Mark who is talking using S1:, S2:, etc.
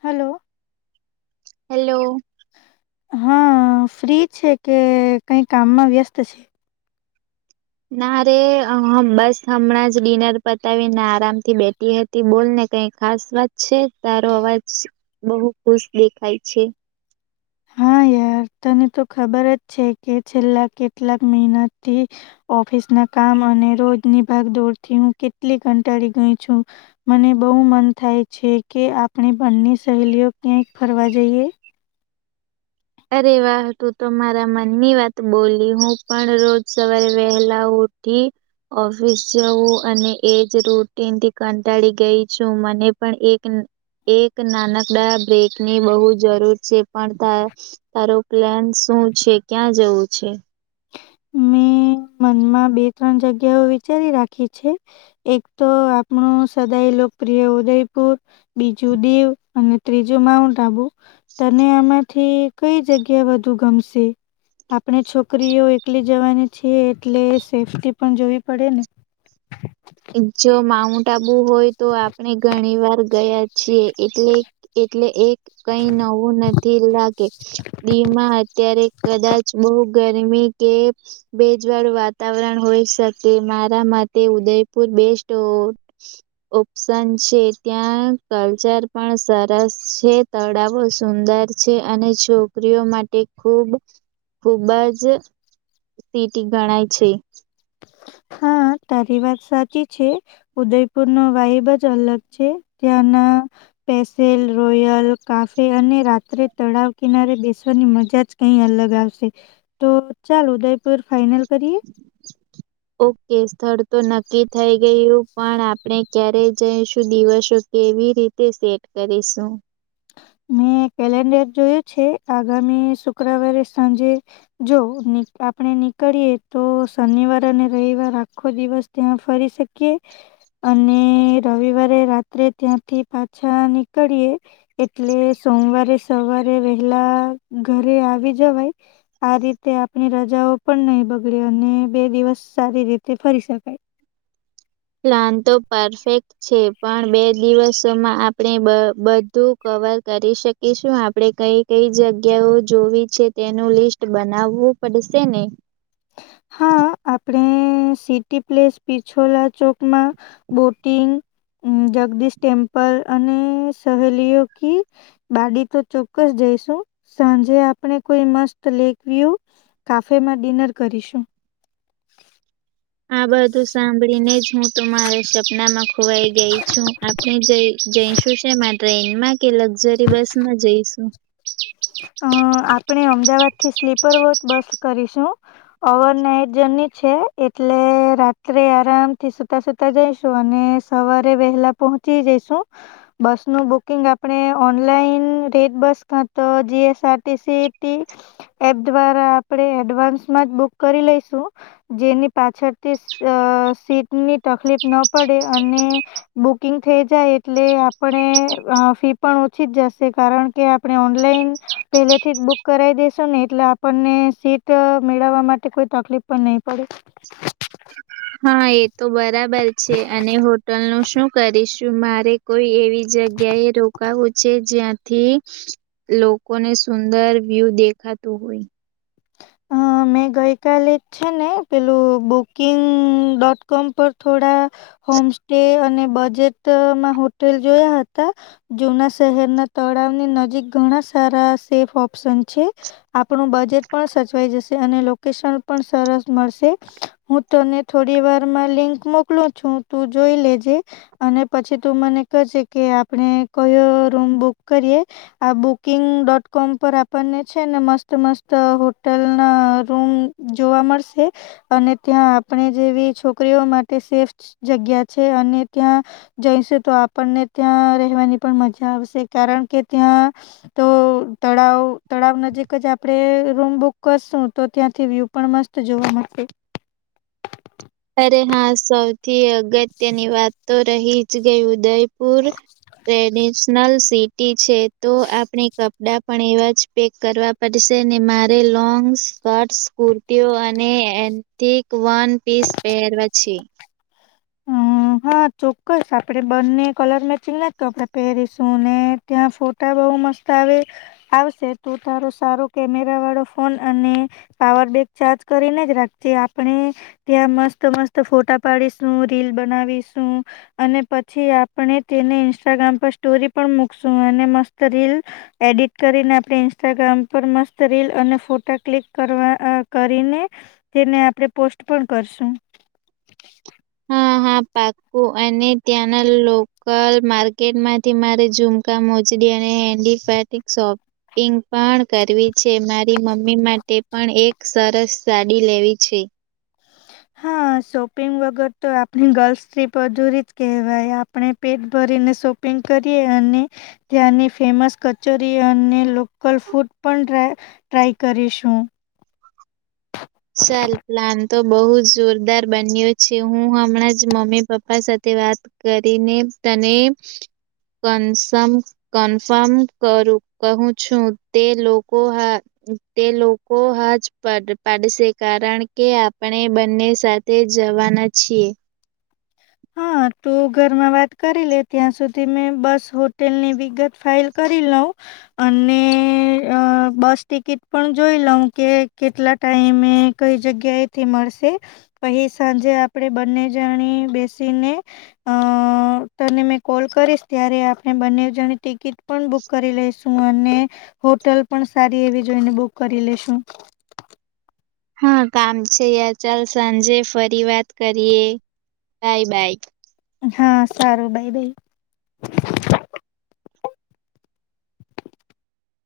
S1: Hello.
S2: Hello.
S1: હા free છે કે કઈ કામમાં વ્યસ્ત છે.
S2: ના રે બસ હમણાં જ ડિનર પતાવીને આરામ થી બેઠી હતી બોલ ને કઈ ખાસ વાત છે તારો અવાજ બહુ ખુશ દેખાય છે
S1: હા યાર તને તો ખબર જ છે કે છેલ્લા કેટલાક મહિનાથી ઓફિસ ના કામ રોજની ભાગ દોડથી હું કેટલી કંટાળી ગય છું મને બહ મન થાય છે કે આપણે બન્ની સહેલીઓ ક્યાંય ફરવા જઈએ
S2: અરે વાહ તું તો મારા મનની વાત બોલી હું પણ રોજ સવારે વહેલા હ રોી ઓફિસ જવું અને એજ રૂટીનથી કંટાળી ગઈ છું મને પણ એક એક નાનકડા બ્રેકની બહુ જરૂર છે પણ તારો પ્લેન શું છે ક્યાં જવું છે
S1: મે મમાં બે ત્રણ જગ્યા વિચારી રાખી છે એક તો આપણ લોકપ્રિય ઉદયપુર બીજું દીવ અને ત્રીજું માઉન્ટ આબુ તને માંથી કઈ જગ્યા વધુ ગમશે આપણે છોકરી છોકરીઓ એકલી જવાની છે એટલે સેફ્ટી પણ જોવી પડે ને
S2: જો માઉન્ટ આબુ હોય તો આપણે ઘણી વાર ગયા છીએ એટલે એટલે એક કઈ નવું નથી લાગે ીમાં અત્યારે કદાચ બહુ ગરમી કે ભેજવાળું વાતાવરણ હોય શકે મારા મતે ઉદય બેસ્ટ ઓપ્શન છે ત્યાં કલ્ચર પણ સરસ છે તળાવો સુંદર છે અને છોકરીઓ માટે ખુબ ખૂબા જ સિટી ગણાય છે
S1: હા તારી વાત સાચી છે ઉદયપુર નો વાહબ જ અલગ છે ત્યાંના પેસેલ રોયલ કાફે અને રાત્રે તળાવ કિનારે બેસવાની મજા જ કઈ અલગ અલગ આવશે તો ચાલ ઉદયપુર ફાઈનલ કરીએ
S2: ઓકે સ્થળ તો નક્કી થઈ ગયું પણ આપણે ક્યારે જઈશું દિવસો કેવી રીતે સેટ કરીશું
S1: મેં કેલેન્ડર જોયું છે આગામી શુક્રવારે સાંજે જોવ આપણે નીકળીએ તો શનિવાર અને રવિવાર આખો દિવસ ત્યાં ફરી શકીએ અને રવિવારે રાત્રે ત્યાંથી પાછા નીકળીએ એટલે સોમવારે સવારે વહેલા ઘરે આવી જવાય આ રીતે આપણી રજાઓ પણ નહી બગડીે અને બે દિવસ સારી રીતે ફરી શકાય [inaudible]
S2: પ્લાન તો પરફેક્ટ છે પણ બે દિવસમાં આપણે બધું કવર કરી શકીશું આપણે કઈ કઈ જગ્યાઓ જોવી છે તેનું લિસ્ટ બનાવવું પડશેેને
S1: હા આપડણે સિટી પ્લેસ પિછોલા ચોકમાં બોટિંગ જગદીશ ટેમ્પલ અને સહેલીઓ ક બાડી તો ચોક્કસ જ સાંજે આપ કોઈ મત લેક વ્યુ કાફેમાંિનર કરીશું
S2: આ બધું સાંભળી ને જ હું તો મારા સપનામાં ખોવાઈ ગઈ છું આપણે જ જઈશું ટ્રેનમાં કે લક્ઝરી બસ માં જઈશું
S1: અ આપણે અમદાવાદ થી સ્લીપર વોટ બસ કરીશું ઓવર નાઈટ જર્ની છે એટલે રાત્રે આરામથી સુતા સુતા જઈશું અને સવારે વહેલા પહોંચી જઈશું બસ રૂ બુકિંગ આપણે ઓનલાઇન રેટ બસ તો G S R T C T app દ્વારા આપડે એડવાન્સમાં જ બુક કરી લેઇ શું જેની પાછળથી સીટની તકલીફ ના પડે અને બુકિંગ થઈ જાય એટલે આપણે અ ફી પણ ઓછી જ જશે કારણ કે આપ ને ઓનલાઈન પેલેથી બુક કરી દેેશો ને એટલે આપને સીટ મેળવવા માટે ખુબ તકલીફ પણ નહીં પડે
S2: હા એ તો બરાબર છે અને હોટલનું શું કરીશું મારે કોઈ એવી જગ્યા એ રોકાવું છે જ્યાં થી લોકોને સુંદર વ્યૂ દેખાતું હોય
S1: હા મેં ગઈકાલે છે ને પેલું બુકિંગ ડોટ કોમ પર થોડા હોમ સ્ટે અને બજેટમાં હોટેલ જોયા હતા જૂના શહેરના તળા નજીક ઘણા સારા સેફ ઓપ્શન છે આપણું બજેટ પણ સસ સે અને લોકેશન પણ સરસ મળશે હું તને થોડી વારમાં લિંક મોકલું છું તું જોઈ લેજે અને પછી તું મને કેજ કે આપણે કયો રૂમ બુક કરીએ આ બુકિંગ ડોટ કોમ પર આપણને છે ને મસ્ત મસ્ત હો ટલના રૂમ જોવા મળશે અને ત્યાં આપણે જેવી છોકરીઓ માટે સેફ જગ્યા છે. અને ત્યાં જઈશ તો આપણને ત્યાં રહેવાની પણ મજા આવશે કારણ કે ત્યાં ત તળાવ તળાવ નજીક જ આપડે રૂમ બુક કરશું તો ત્યાંથી વ્યૂ પણ મસ્ત જોવા મળશે.
S2: અરે હા સૌથી અગત્યની વાત તો રહી જ ગઈ ઉદય પુર ટ્રેડિશનલ સિટી છે તો આપણે કપડાં પણ એવા જ પેક કરવા પડશે ને મારે લોંગ સ્કર્ટસ કુર્તીઓ અને એંથી પેહેરવા છે.
S1: હમ. હા ચોક્કસ આપડે બંને કલર મેચિંગ નાકપડાં પહેરીશુંને ત્યાં ફોટા બ મસ્ત આવે આવશે તુ તારો સારો કેમેરા વાળો ફોન અને પાવર બેંક ચાર્જ કરીને જ રાખજે આપણે ત્યાં મસ્ત મસ્ત ફોટા પાડી શું રીલ બનાવીશું અને પછી આપણે તેને ઇન્સ્ટાગ્રામ પર સ્ટોરી પણ મુકશ શું અને મસ્ત રીલ એડિટ કરીને આપડે ઇન્સ્ટાગ્રામ પર મસ્ત રીલ અને ફોટા ક્લિક કરવા અ કરીને જેને આપણે પોસ્ટ પણ કરશું.
S2: હા હા પાક્કું અને ત્યાંના લોકલ માર્કેટ માંથી મારે ઝુમકા મોચડી અને હેન્ડી ફ માંથી શોપ પિંગ પણ કરવી છે મારી મમ્મી માટે પણ એક સરસ સાડી લેવી છે.
S1: [inaudible] હા શોપિંગ વગર તો આપણી ગર્લ્સ ટ્રીપ અધૂરી જ કહેવાય આપણે પેટ ભરીને શોપિંગ કરીએ અને ત્યાંની ફેમસ કચોરી અને લોકલ ફૂડ પણ ડ્રા ટ્રાય કરીશું
S2: સાલ પ્લાન તો બહુ જોરદાર બન્યો છે હું હમણાં જ મમ્મી પપ્પા સાથે વાત કરીને તને કન્સમ કન્ફર્મ કરું કહું છું તે લોકો હા તે લોકો હા જ પાડ પાડસે કારણ કે આપણે બંને સાથે જવાના છીએ
S1: હા તુ ઘરમાં વાત કરી લે ત્યાં સુધી મેં બસ હોટેલની વિગત ફાઇલ કરી લઉં. અને બસ ટિકિટ પણ જોઈ લઉ કે કેટલા ટાઈમે કઈ જગ્યાએથી મળશે અહી સાંજે આપણેે બંને જાણી બે શીને અ તને મે કોલ કરીશ ત્યારે આપણે બંને જણી ટિકિટ પણ બુક કરી લઈસું અને હોટલ પણ સારી એવી જોઈને બુક કરી લેશુ
S2: હા કામ છે યાર ચાલ સાંજે ફરી વાત કરીએ. બાય બાય
S1: હા સારું ભાઈ ભાઈ